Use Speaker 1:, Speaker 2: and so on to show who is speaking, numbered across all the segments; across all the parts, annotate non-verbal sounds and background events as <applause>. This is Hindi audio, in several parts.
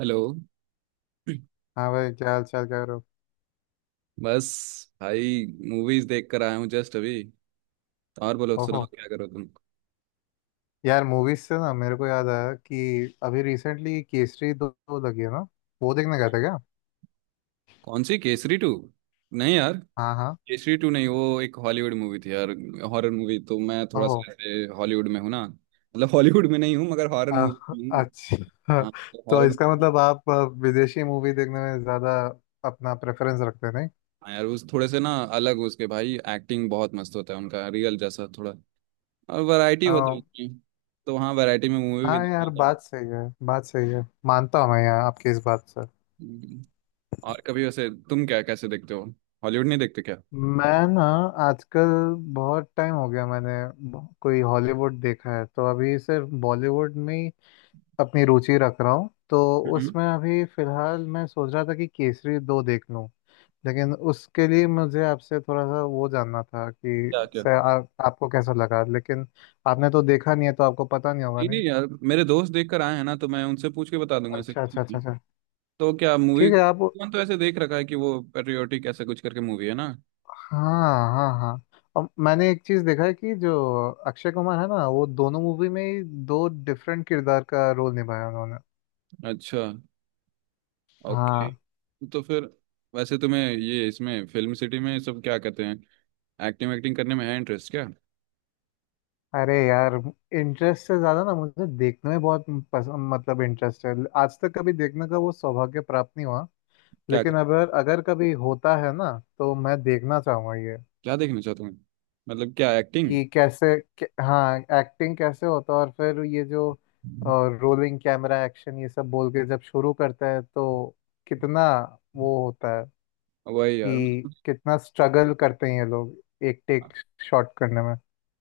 Speaker 1: हेलो।
Speaker 2: हाँ भाई, क्या हाल चाल कर रहे हो।
Speaker 1: बस, भाई मूवीज देख कर आया हूँ जस्ट अभी। और बोलो सुनाओ,
Speaker 2: ओहो,
Speaker 1: क्या करो तुम?
Speaker 2: यार मूवीज से ना मेरे को याद आया कि अभी रिसेंटली केसरी दो लगी है ना। वो देखने गए थे क्या।
Speaker 1: कौन सी केसरी टू? नहीं यार,
Speaker 2: हाँ हाँ।
Speaker 1: केसरी टू नहीं, वो एक हॉलीवुड मूवी थी यार। हॉरर मूवी, तो मैं थोड़ा
Speaker 2: ओहो।
Speaker 1: सा ऐसे हॉलीवुड में हूँ ना, मतलब हॉलीवुड में नहीं हूँ मगर हॉरर
Speaker 2: अ-
Speaker 1: मूवी हूँ।
Speaker 2: अच्छा।
Speaker 1: हाँ तो
Speaker 2: तो
Speaker 1: हॉरर।
Speaker 2: इसका मतलब आप विदेशी मूवी देखने में ज़्यादा अपना प्रेफरेंस रखते हैं, नहीं।
Speaker 1: हाँ यार, उस थोड़े से ना अलग उसके, भाई एक्टिंग बहुत मस्त होता है उनका, रियल जैसा थोड़ा। और वैरायटी होती है
Speaker 2: अ,
Speaker 1: उसकी। तो हाँ, वैरायटी में मूवी भी
Speaker 2: हाँ
Speaker 1: देख
Speaker 2: यार,
Speaker 1: लेता हूँ।
Speaker 2: बात सही है। बात सही है, मानता हूँ मैं यार आपकी इस बात से।
Speaker 1: हम्म, और कभी वैसे तुम क्या कैसे देखते हो? हॉलीवुड नहीं देखते क्या?
Speaker 2: मैं ना आजकल बहुत टाइम हो गया मैंने कोई हॉलीवुड देखा है, तो अभी सिर्फ बॉलीवुड में अपनी रुचि रख रहा हूँ तो।
Speaker 1: हम्म।
Speaker 2: उसमें अभी फिलहाल मैं सोच रहा था कि केसरी दो देख लूँ लेकिन उसके लिए मुझे आपसे थोड़ा सा वो जानना था कि
Speaker 1: क्या क्या?
Speaker 2: से आपको कैसा लगा, लेकिन आपने तो देखा नहीं है तो आपको पता नहीं होगा
Speaker 1: नहीं नहीं
Speaker 2: नहीं।
Speaker 1: यार, मेरे दोस्त देख कर आए हैं ना, तो मैं उनसे पूछ के बता दूंगा ऐसे
Speaker 2: अच्छा
Speaker 1: कुछ
Speaker 2: अच्छा
Speaker 1: भी।
Speaker 2: अच्छा अच्छा।
Speaker 1: तो क्या मूवी,
Speaker 2: ठीक है आप।
Speaker 1: कौन तो ऐसे देख रखा है कि वो पेट्रियोटिक ऐसा कुछ करके मूवी है ना।
Speaker 2: हाँ हाँ हाँ। और मैंने एक चीज़ देखा है कि जो अक्षय कुमार है ना वो दोनों मूवी में ही दो डिफरेंट किरदार का रोल निभाया उन्होंने।
Speaker 1: अच्छा, ओके।
Speaker 2: हाँ।
Speaker 1: तो फिर वैसे तुम्हें ये इसमें फिल्म सिटी में सब क्या कहते हैं, एक्टिंग एक्टिंग करने में है इंटरेस्ट क्या?
Speaker 2: अरे यार, इंटरेस्ट से ज्यादा ना मुझे देखने में बहुत पसंद, मतलब इंटरेस्ट है। आज तक कभी देखने का वो सौभाग्य प्राप्त नहीं हुआ।
Speaker 1: क्या
Speaker 2: लेकिन अगर अगर कभी होता है ना तो मैं देखना चाहूंगा ये
Speaker 1: क्या देखना चाहते हो? मतलब क्या एक्टिंग?
Speaker 2: कि कैसे हाँ एक्टिंग कैसे होता है, और फिर ये जो रोलिंग कैमरा एक्शन ये सब बोल के जब शुरू करता है तो कितना वो होता है,
Speaker 1: वही यार
Speaker 2: कि
Speaker 1: मतलब,
Speaker 2: कितना स्ट्रगल करते हैं ये लोग एक टेक शॉट करने में।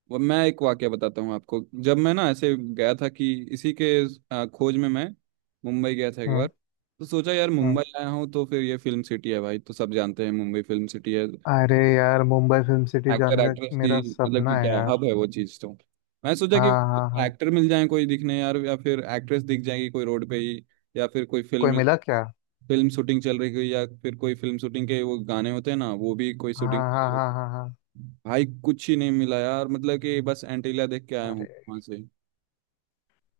Speaker 1: वो मैं एक वाक्य बताता हूँ आपको। जब मैं ना ऐसे गया था कि इसी के खोज में, मैं मुंबई गया था एक बार।
Speaker 2: हम्म
Speaker 1: तो सोचा यार,
Speaker 2: हम्म।
Speaker 1: मुंबई आया हूँ तो फिर ये फिल्म सिटी है भाई, तो सब जानते हैं मुंबई फिल्म सिटी है,
Speaker 2: अरे यार, मुंबई फिल्म सिटी
Speaker 1: एक्टर
Speaker 2: जाने का
Speaker 1: एक्ट्रेस
Speaker 2: मेरा
Speaker 1: की मतलब कि
Speaker 2: सपना है
Speaker 1: क्या हब
Speaker 2: यार।
Speaker 1: है वो चीज़। तो मैं सोचा कि
Speaker 2: हाँ हाँ हाँ।
Speaker 1: एक्टर मिल जाए कोई दिखने यार, या फिर एक्ट्रेस दिख जाएगी कोई रोड पे ही, या फिर कोई
Speaker 2: कोई
Speaker 1: फिल्म,
Speaker 2: मिला क्या।
Speaker 1: फिल्म शूटिंग चल रही हुई, या फिर कोई फिल्म शूटिंग के वो गाने होते हैं ना, वो भी कोई शूटिंग।
Speaker 2: हाँ हाँ हाँ हाँ हाँ।
Speaker 1: भाई कुछ ही नहीं मिला यार, मतलब कि बस एंटीला देख के आया हूँ
Speaker 2: अरे।
Speaker 1: वहां से।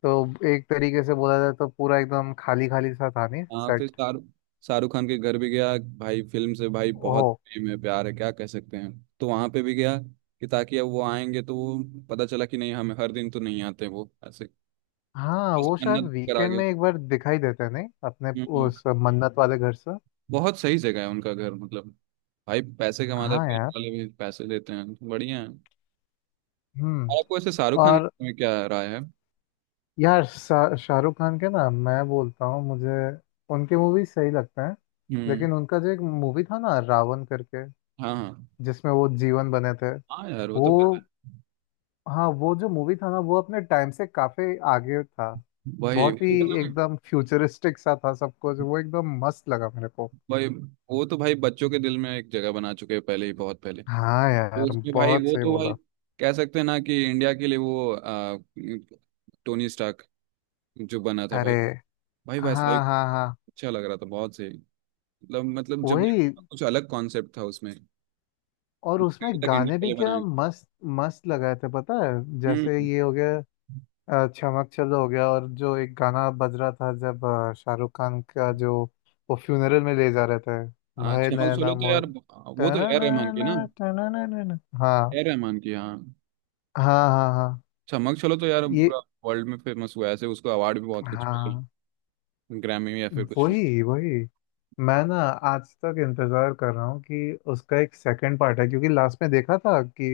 Speaker 2: तो एक तरीके से बोला जाए तो पूरा एकदम खाली खाली सा था नहीं
Speaker 1: हाँ,
Speaker 2: सेट।
Speaker 1: फिर शाहरुख शाहरुख खान के घर भी गया भाई, फिल्म से भाई बहुत
Speaker 2: ओह।
Speaker 1: प्रेम है, प्यार है क्या कह सकते हैं। तो वहां पे भी गया कि ताकि अब वो आएंगे तो वो, पता चला कि नहीं, हमें हर दिन तो नहीं आते वो ऐसे।
Speaker 2: हाँ
Speaker 1: बस
Speaker 2: वो शायद
Speaker 1: मन्नत करा
Speaker 2: वीकेंड
Speaker 1: गया।
Speaker 2: में एक बार दिखाई देते हैं, नहीं अपने
Speaker 1: हम्म, हम्म।
Speaker 2: उस मन्नत वाले घर से।
Speaker 1: बहुत सही जगह है उनका घर, मतलब भाई पैसे कमाते हैं,
Speaker 2: हाँ
Speaker 1: फिल्म
Speaker 2: यार।
Speaker 1: वाले भी पैसे देते हैं, बढ़िया है।
Speaker 2: हम्म।
Speaker 1: और आपको ऐसे शाहरुख खान के
Speaker 2: और
Speaker 1: बारे में क्या राय है?
Speaker 2: यार शाहरुख खान के ना मैं बोलता हूँ मुझे उनके मूवी सही लगते हैं।
Speaker 1: हम्म।
Speaker 2: लेकिन उनका जो एक मूवी था ना रावण करके,
Speaker 1: हाँ हाँ।
Speaker 2: जिसमें वो जीवन बने थे
Speaker 1: हाँ यार वो
Speaker 2: वो।
Speaker 1: तो पता है।
Speaker 2: हाँ, वो जो मूवी था ना वो अपने टाइम से काफी आगे था।
Speaker 1: वही।
Speaker 2: बहुत ही एकदम फ्यूचरिस्टिक सा था सब कुछ, वो एकदम मस्त लगा मेरे को।
Speaker 1: वही, वो तो भाई बच्चों के दिल में एक जगह बना चुके हैं पहले ही, बहुत पहले।
Speaker 2: हाँ
Speaker 1: तो
Speaker 2: यार,
Speaker 1: उसमें भाई
Speaker 2: बहुत
Speaker 1: वो
Speaker 2: सही
Speaker 1: तो भाई,
Speaker 2: बोला।
Speaker 1: कह सकते हैं ना कि इंडिया के लिए वो टोनी स्टार्क जो बना था
Speaker 2: अरे।
Speaker 1: भाई, भाई वैसा
Speaker 2: हाँ
Speaker 1: ही।
Speaker 2: हाँ हाँ।
Speaker 1: अच्छा लग रहा था, बहुत सही। मतलब जब
Speaker 2: वही।
Speaker 1: देखा कुछ अलग कॉन्सेप्ट था उसमें,
Speaker 2: और उसमें
Speaker 1: अभी तक इंडिया
Speaker 2: गाने
Speaker 1: के
Speaker 2: भी
Speaker 1: लिए
Speaker 2: क्या
Speaker 1: बनाए।
Speaker 2: मस्त मस्त लगाए थे, पता है। जैसे
Speaker 1: हम्म।
Speaker 2: ये हो गया, चमक चलो हो गया, और जो एक गाना बज रहा था जब शाहरुख खान का जो वो फ्यूनरल में ले जा रहे थे,
Speaker 1: हाँ,
Speaker 2: भय
Speaker 1: छमक चलो
Speaker 2: नैना
Speaker 1: तो
Speaker 2: मोर,
Speaker 1: यार, वो तो ए आर रहमान की ना।
Speaker 2: टननना, टनननना। हाँ
Speaker 1: ए आर रहमान की, हाँ।
Speaker 2: हाँ हाँ हाँ।
Speaker 1: छमक चलो तो यार
Speaker 2: ये।
Speaker 1: पूरा वर्ल्ड में फेमस हुआ है, ऐसे उसको अवार्ड भी बहुत कुछ मिले,
Speaker 2: हाँ।
Speaker 1: ग्रैमी या फिर कुछ में।
Speaker 2: वही वही। मैं ना आज तक इंतजार कर रहा हूँ कि उसका एक सेकंड पार्ट है क्योंकि लास्ट में देखा था कि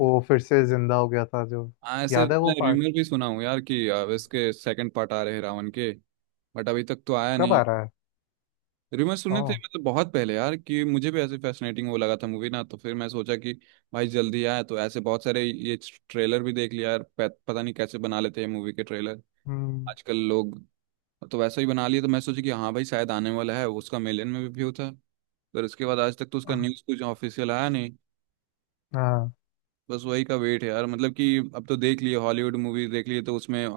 Speaker 2: वो फिर से जिंदा हो गया था जो।
Speaker 1: हाँ ऐसे
Speaker 2: याद है वो
Speaker 1: मैं
Speaker 2: पार्ट।
Speaker 1: र्यूमर भी सुना हूँ यार कि इसके सेकंड पार्ट आ रहे हैं रावण के, बट अभी तक तो आया
Speaker 2: कब
Speaker 1: नहीं।
Speaker 2: आ रहा है।
Speaker 1: रिमर सुने थे
Speaker 2: ओ।
Speaker 1: मतलब, बहुत पहले यार कि मुझे भी ऐसे फैसिनेटिंग वो लगा था मूवी ना, तो फिर मैं सोचा कि भाई जल्दी आए, तो ऐसे बहुत सारे ये ट्रेलर भी देख लिया यार। पता नहीं कैसे बना लेते हैं मूवी के ट्रेलर
Speaker 2: हम्म।
Speaker 1: आजकल लोग। तो वैसा ही बना लिए तो मैं सोचा कि हाँ भाई शायद आने वाला है, उसका मिलियन में भी व्यू था। पर उसके बाद आज तक तो उसका
Speaker 2: हाँ
Speaker 1: न्यूज़ कुछ ऑफिशियल आया नहीं।
Speaker 2: हाँ
Speaker 1: बस वही का वेट है यार, मतलब कि अब तो देख लिए हॉलीवुड मूवी, देख लिए तो उसमें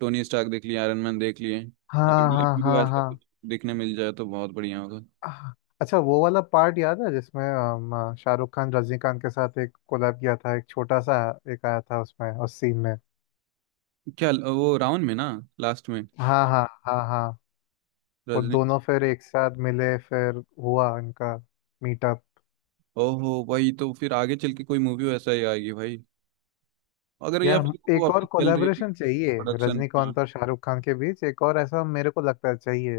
Speaker 1: टोनी स्टार्क देख लिए, आयरन मैन देख लिए, अब
Speaker 2: हाँ
Speaker 1: इंडिया
Speaker 2: हाँ
Speaker 1: में भी
Speaker 2: हाँ
Speaker 1: तो ऐसा
Speaker 2: हाँ।
Speaker 1: कुछ देखने मिल जाए तो बहुत बढ़िया होगा।
Speaker 2: आह। अच्छा, वो वाला पार्ट याद है जिसमें शाहरुख खान रजनीकांत के साथ एक कोलैब किया था, एक छोटा सा एक आया था उसमें उस सीन में।
Speaker 1: क्या, वो रावण में ना लास्ट में?
Speaker 2: हाँ हाँ हाँ हाँ। वो
Speaker 1: रजनी।
Speaker 2: दोनों फिर एक साथ मिले फिर हुआ इनका मीटअप।
Speaker 1: ओहो भाई, तो फिर आगे चल के कोई मूवी वैसा ही आएगी भाई, अगर, या
Speaker 2: यार
Speaker 1: फिर वो
Speaker 2: एक और
Speaker 1: अपनी चल रही है
Speaker 2: कोलैबोरेशन चाहिए
Speaker 1: प्रोडक्शन। हाँ।
Speaker 2: रजनीकांत और शाहरुख खान के बीच, एक और ऐसा मेरे को लगता है चाहिए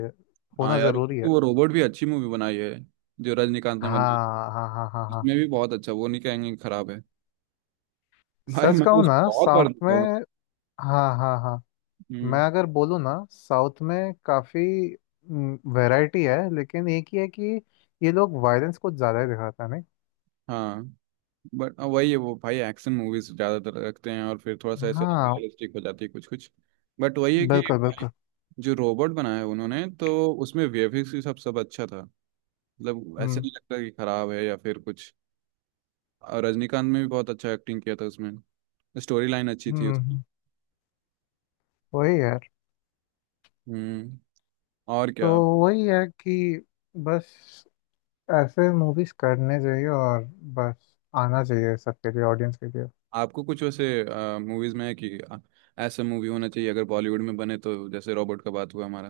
Speaker 1: हाँ
Speaker 2: होना
Speaker 1: यार,
Speaker 2: जरूरी
Speaker 1: क्योंकि
Speaker 2: है।
Speaker 1: वो रोबोट भी अच्छी मूवी बनाई है जो रजनीकांत ने बनाई।
Speaker 2: हाँ हाँ हाँ हाँ हाँ।
Speaker 1: इसमें भी बहुत अच्छा, वो नहीं कहेंगे कि खराब है भाई,
Speaker 2: सच
Speaker 1: मैं
Speaker 2: कहूँ
Speaker 1: उस
Speaker 2: ना
Speaker 1: बहुत बार
Speaker 2: साउथ
Speaker 1: देखा हूँ।
Speaker 2: में। हाँ हाँ हाँ। मैं
Speaker 1: हम्म।
Speaker 2: अगर बोलूँ ना साउथ में काफ़ी वैरायटी है, लेकिन एक ही है कि ये लोग वायलेंस कुछ ज़्यादा ही दिखाते हैं नहीं।
Speaker 1: हाँ, बट वही है वो भाई, एक्शन मूवीज ज्यादातर रखते हैं और फिर थोड़ा सा ऐसे
Speaker 2: हाँ।
Speaker 1: अनरियलिस्टिक हो जाती है कुछ कुछ। बट वही है कि
Speaker 2: बिल्कुल
Speaker 1: भाई,
Speaker 2: बिल्कुल।
Speaker 1: जो रोबोट बनाया है उन्होंने तो, उसमें वीएफएक्स भी सब सब अच्छा था। मतलब ऐसे
Speaker 2: हम्म
Speaker 1: नहीं लगता कि खराब है या फिर कुछ, और रजनीकांत ने भी बहुत अच्छा एक्टिंग किया था उसमें, स्टोरी लाइन अच्छी थी
Speaker 2: हम्म
Speaker 1: उसकी।
Speaker 2: हम्म, वही यार।
Speaker 1: हम्म। और
Speaker 2: तो
Speaker 1: क्या?
Speaker 2: वही है कि बस ऐसे मूवीज करने चाहिए, और बस आना चाहिए सबके लिए ऑडियंस के लिए।
Speaker 1: आपको कुछ वैसे मूवीज में है कि ऐसा मूवी होना चाहिए अगर बॉलीवुड में बने, तो जैसे रोबोट का बात हुआ हमारा।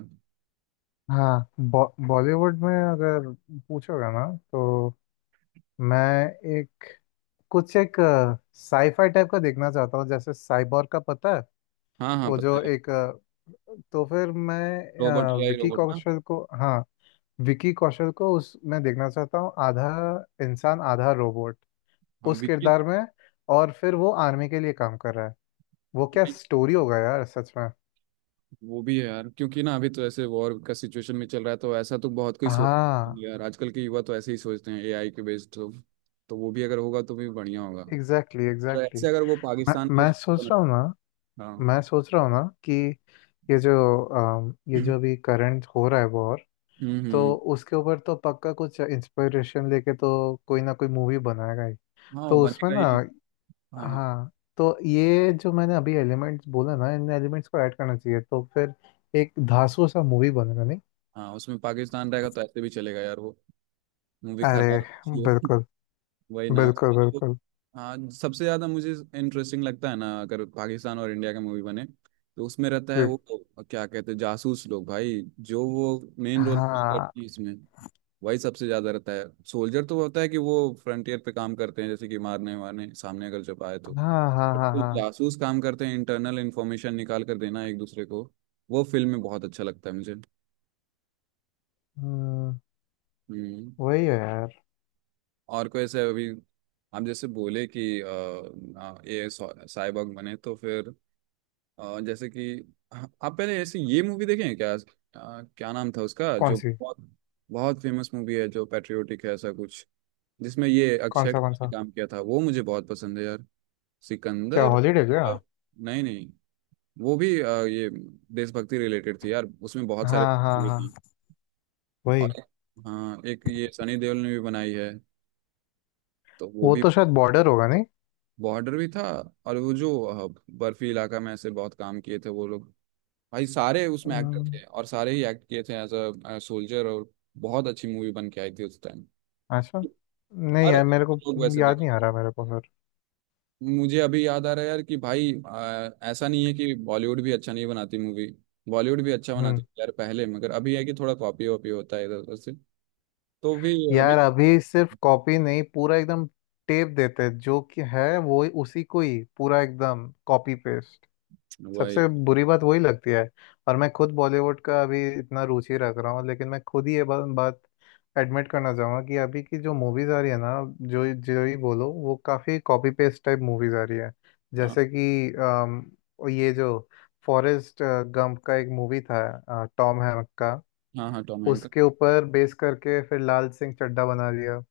Speaker 2: हाँ बॉ बॉलीवुड में अगर पूछोगे ना तो मैं एक कुछ एक साईफाई टाइप का देखना चाहता हूँ, जैसे साइबोर का पता है।
Speaker 1: हाँ हाँ,
Speaker 2: वो जो
Speaker 1: पता है।
Speaker 2: एक तो फिर मैं
Speaker 1: रोबोट, या
Speaker 2: विकी
Speaker 1: रोबोट ना।
Speaker 2: कौशल को, हाँ विकी कौशल को उस मैं देखना चाहता हूँ, आधा इंसान आधा रोबोट
Speaker 1: हाँ
Speaker 2: उस
Speaker 1: विक्की।
Speaker 2: किरदार में, और फिर वो आर्मी के लिए काम कर रहा है। वो क्या
Speaker 1: विक्की-
Speaker 2: स्टोरी होगा यार सच में।
Speaker 1: वो भी है यार, क्योंकि ना अभी तो ऐसे वॉर का सिचुएशन में चल रहा है, तो ऐसा तो बहुत कोई सोच,
Speaker 2: हाँ,
Speaker 1: नहीं यार आजकल के युवा तो ऐसे ही सोचते हैं एआई के बेस्ड। तो वो भी अगर होगा तो भी बढ़िया होगा।
Speaker 2: एग्जैक्टली
Speaker 1: और
Speaker 2: एग्जैक्टली।
Speaker 1: ऐसे अगर वो
Speaker 2: मैं
Speaker 1: पाकिस्तान की।
Speaker 2: मैं सोच रहा हूँ ना।
Speaker 1: हाँ।
Speaker 2: मैं सोच रहा हूँ ना कि ये जो ये
Speaker 1: हम्म,
Speaker 2: जो अभी करंट हो रहा है वॉर, तो
Speaker 1: हम्म।
Speaker 2: उसके ऊपर तो पक्का कुछ इंस्पिरेशन लेके तो कोई ना कोई मूवी बनाएगा ही।
Speaker 1: हाँ वो
Speaker 2: तो उसमें
Speaker 1: बनेगा
Speaker 2: ना।
Speaker 1: ही। हाँ
Speaker 2: हाँ। तो ये जो मैंने अभी एलिमेंट्स बोला ना, इन एलिमेंट्स को ऐड करना चाहिए तो फिर एक धांसू सा मूवी बनेगा नहीं।
Speaker 1: हाँ, उसमें पाकिस्तान रहेगा तो ऐसे भी चलेगा यार, वो मूवी
Speaker 2: अरे
Speaker 1: खराब अच्छी हो।
Speaker 2: बिल्कुल।
Speaker 1: <laughs> वही ना
Speaker 2: बिल्कुल
Speaker 1: उसमें जो,
Speaker 2: बिल्कुल।
Speaker 1: हाँ सबसे ज्यादा मुझे इंटरेस्टिंग लगता है ना अगर पाकिस्तान और इंडिया का मूवी बने, तो उसमें रहता
Speaker 2: जी।
Speaker 1: है वो, क्या कहते हैं, जासूस लोग भाई, जो वो मेन रोल प्ले
Speaker 2: हाँ
Speaker 1: करती है इसमें। वही सबसे ज्यादा रहता है। सोल्जर तो होता है कि वो फ्रंटियर पे काम करते हैं, जैसे कि मारने वारने सामने अगर जब आए तो,
Speaker 2: हाँ हाँ हाँ
Speaker 1: जो
Speaker 2: हाँ।
Speaker 1: जासूस काम करते हैं इंटरनल इंफॉर्मेशन निकाल कर देना एक दूसरे को, वो फिल्म में बहुत अच्छा लगता है मुझे।
Speaker 2: हम्म,
Speaker 1: हम्म।
Speaker 2: वही है यार।
Speaker 1: और कोई ऐसे अभी, आप जैसे बोले कि ये साइबॉग बने तो फिर, जैसे कि आप पहले ऐसे ये मूवी देखे हैं क्या, क्या नाम था उसका,
Speaker 2: कौन
Speaker 1: जो
Speaker 2: सी।
Speaker 1: बहुत बहुत फेमस मूवी है जो पैट्रियोटिक है ऐसा कुछ, जिसमें ये
Speaker 2: कौन
Speaker 1: अक्षय
Speaker 2: सा कौन
Speaker 1: कुमार ने
Speaker 2: सा।
Speaker 1: काम किया था, वो मुझे बहुत पसंद है यार।
Speaker 2: क्या
Speaker 1: सिकंदर।
Speaker 2: हॉलीडे क्या।
Speaker 1: नहीं नहीं, वो भी ये देशभक्ति रिलेटेड थी यार, उसमें बहुत सारे
Speaker 2: हाँ हाँ
Speaker 1: भी थी।
Speaker 2: हाँ।
Speaker 1: और
Speaker 2: वही।
Speaker 1: हाँ, एक ये सनी देओल ने भी बनाई है तो वो
Speaker 2: वो
Speaker 1: भी।
Speaker 2: तो शायद बॉर्डर होगा नहीं।
Speaker 1: बॉर्डर भी था। और वो जो बर्फी इलाका में ऐसे बहुत काम किए थे वो लोग, भाई सारे उसमें एक्टर
Speaker 2: हम्म,
Speaker 1: थे और सारे ही एक्ट किए थे एज अ सोल्जर, और बहुत अच्छी मूवी बन के आई थी उस टाइम।
Speaker 2: अच्छा। नहीं
Speaker 1: हर
Speaker 2: यार मेरे को
Speaker 1: लोग वैसे
Speaker 2: याद
Speaker 1: देख,
Speaker 2: नहीं आ रहा मेरे को।
Speaker 1: मुझे अभी याद आ रहा है यार कि भाई ऐसा नहीं है कि बॉलीवुड भी अच्छा नहीं बनाती मूवी, बॉलीवुड भी अच्छा
Speaker 2: फिर।
Speaker 1: बनाती थी यार पहले, मगर अभी है कि थोड़ा कॉपी वॉपी होता है इधर उधर से। तो भी अभी
Speaker 2: यार अभी सिर्फ कॉपी नहीं, पूरा एकदम टेप देते हैं, जो कि है वो उसी को ही पूरा एकदम कॉपी पेस्ट।
Speaker 1: वही।
Speaker 2: सबसे बुरी बात वही लगती है। और मैं खुद बॉलीवुड का अभी इतना रुचि रख रहा हूँ, लेकिन मैं खुद ही ये बात एडमिट करना चाहूँगा कि अभी की जो मूवीज आ रही है ना, जो जो ही बोलो वो काफ़ी कॉपी पेस्ट टाइप मूवीज आ रही है।
Speaker 1: हाँ
Speaker 2: जैसे कि ये जो फॉरेस्ट गंप का एक मूवी था टॉम हैंक का,
Speaker 1: हाँ, हाँ टॉम हैंक का।
Speaker 2: उसके ऊपर बेस करके फिर लाल सिंह चड्ढा बना दिया।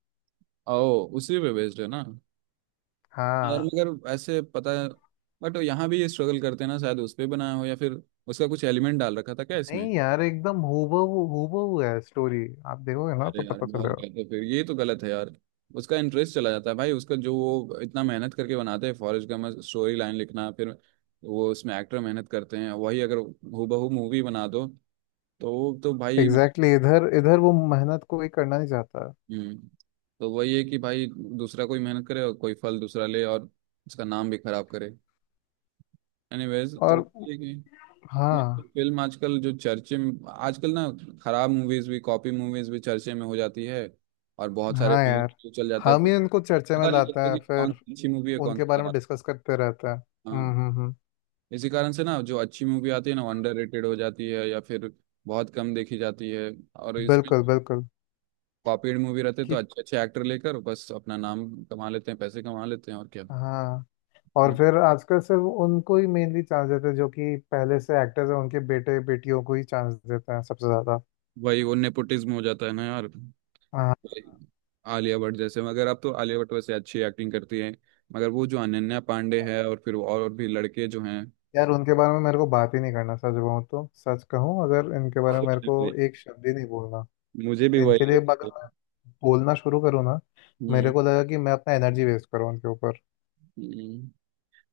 Speaker 1: ओ उसी पे बेस्ड है ना? यार
Speaker 2: हाँ।
Speaker 1: मगर ऐसे पता है, बट यहाँ भी ये स्ट्रगल करते हैं ना, शायद उस पे बनाया हो या फिर उसका कुछ एलिमेंट डाल रखा था क्या
Speaker 2: नहीं
Speaker 1: इसमें?
Speaker 2: यार एकदम हूबहू हूबहू है स्टोरी। आप देखोगे ना
Speaker 1: अरे
Speaker 2: तो
Speaker 1: यार
Speaker 2: पता
Speaker 1: बहुत
Speaker 2: चलेगा।
Speaker 1: गलत है फिर, ये तो गलत है यार। उसका इंटरेस्ट चला जाता है भाई, उसका जो वो इतना मेहनत करके बनाते हैं फॉरेस्ट गम स्टोरी लाइन लिखना, फिर वो उसमें एक्टर मेहनत करते हैं, वही अगर हूबहू मूवी बना दो तो वो तो भाई।
Speaker 2: एग्जैक्टली exactly, इधर इधर वो मेहनत कोई करना नहीं चाहता।
Speaker 1: हम्म। तो वही है कि भाई, दूसरा कोई मेहनत करे और कोई फल दूसरा ले, और उसका नाम भी खराब करे। एनीवेज, तो
Speaker 2: और।
Speaker 1: ये है कि
Speaker 2: हाँ।
Speaker 1: फिल्म आजकल जो चर्चे में आजकल ना, खराब मूवीज भी, कॉपी मूवीज भी चर्चे में हो जाती है, और बहुत सारे
Speaker 2: हाँ यार,
Speaker 1: फिल्म चल जाते हैं।
Speaker 2: हम
Speaker 1: तो
Speaker 2: ही उनको चर्चा में
Speaker 1: पता नहीं
Speaker 2: लाते
Speaker 1: चलता
Speaker 2: हैं
Speaker 1: कि कौन
Speaker 2: फिर।
Speaker 1: सी अच्छी मूवी है कौन
Speaker 2: उनके
Speaker 1: सी
Speaker 2: बारे में
Speaker 1: खराब।
Speaker 2: डिस्कस करते रहते हैं।
Speaker 1: हाँ।
Speaker 2: हम्म।
Speaker 1: इसी कारण से ना, जो अच्छी मूवी आती है ना अंडर रेटेड हो जाती है, या फिर बहुत कम देखी जाती है। और इसमें
Speaker 2: बिल्कुल बिल्कुल।
Speaker 1: कॉपीड मूवी रहते तो
Speaker 2: कि।
Speaker 1: अच्छे अच्छे एक्टर लेकर बस अपना नाम कमा लेते हैं, पैसे कमा लेते हैं, और क्या।
Speaker 2: हाँ। और
Speaker 1: हम्म,
Speaker 2: फिर आजकल सिर्फ उनको ही मेनली चांस देते हैं, जो कि पहले से एक्टर्स हैं उनके बेटे बेटियों को ही चांस देते हैं सबसे ज्यादा।
Speaker 1: वही वो नेपोटिज्म हो जाता है ना यार।
Speaker 2: हाँ
Speaker 1: वही, आलिया भट्ट जैसे, मगर अब तो आलिया भट्ट वैसे अच्छी एक्टिंग करती है, मगर वो जो अनन्या पांडे है, और फिर और भी लड़के जो हैं,
Speaker 2: यार, उनके बारे में मेरे को बात ही नहीं करना। सच कहूँ तो, सच कहूँ अगर इनके बारे में
Speaker 1: खुद
Speaker 2: मेरे
Speaker 1: ने
Speaker 2: को
Speaker 1: वही,
Speaker 2: एक शब्द ही नहीं बोलना।
Speaker 1: मुझे भी वही
Speaker 2: इनके लिए
Speaker 1: लगता
Speaker 2: अगर
Speaker 1: है।
Speaker 2: मैं बोलना शुरू करूँ ना, मेरे
Speaker 1: हम्म।
Speaker 2: को लगा कि मैं अपना एनर्जी वेस्ट करूँ उनके ऊपर।
Speaker 1: हम्म,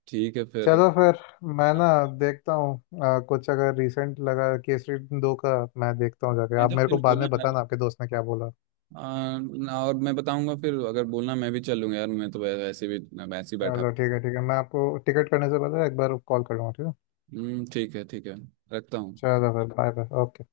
Speaker 1: ठीक है फिर।
Speaker 2: चलो फिर। मैं ना देखता हूँ कुछ अगर रिसेंट लगा केसरी दो का, मैं देखता हूँ जाके,
Speaker 1: नहीं
Speaker 2: आप
Speaker 1: तो
Speaker 2: मेरे
Speaker 1: फिर
Speaker 2: को बाद
Speaker 1: बोलना
Speaker 2: में
Speaker 1: यार,
Speaker 2: बताना आपके दोस्त ने क्या बोला।
Speaker 1: और मैं बताऊंगा। फिर अगर बोलना मैं भी चलूंगा यार, मैं तो वैसे भी वैसे ही बैठा
Speaker 2: चलो ठीक है ठीक है, मैं आपको टिकट करने से पहले एक बार कॉल कर लूँगा ठीक है।
Speaker 1: हूँ। हम्म, ठीक है ठीक है, रखता हूँ।
Speaker 2: चलो फिर बाय बाय ओके।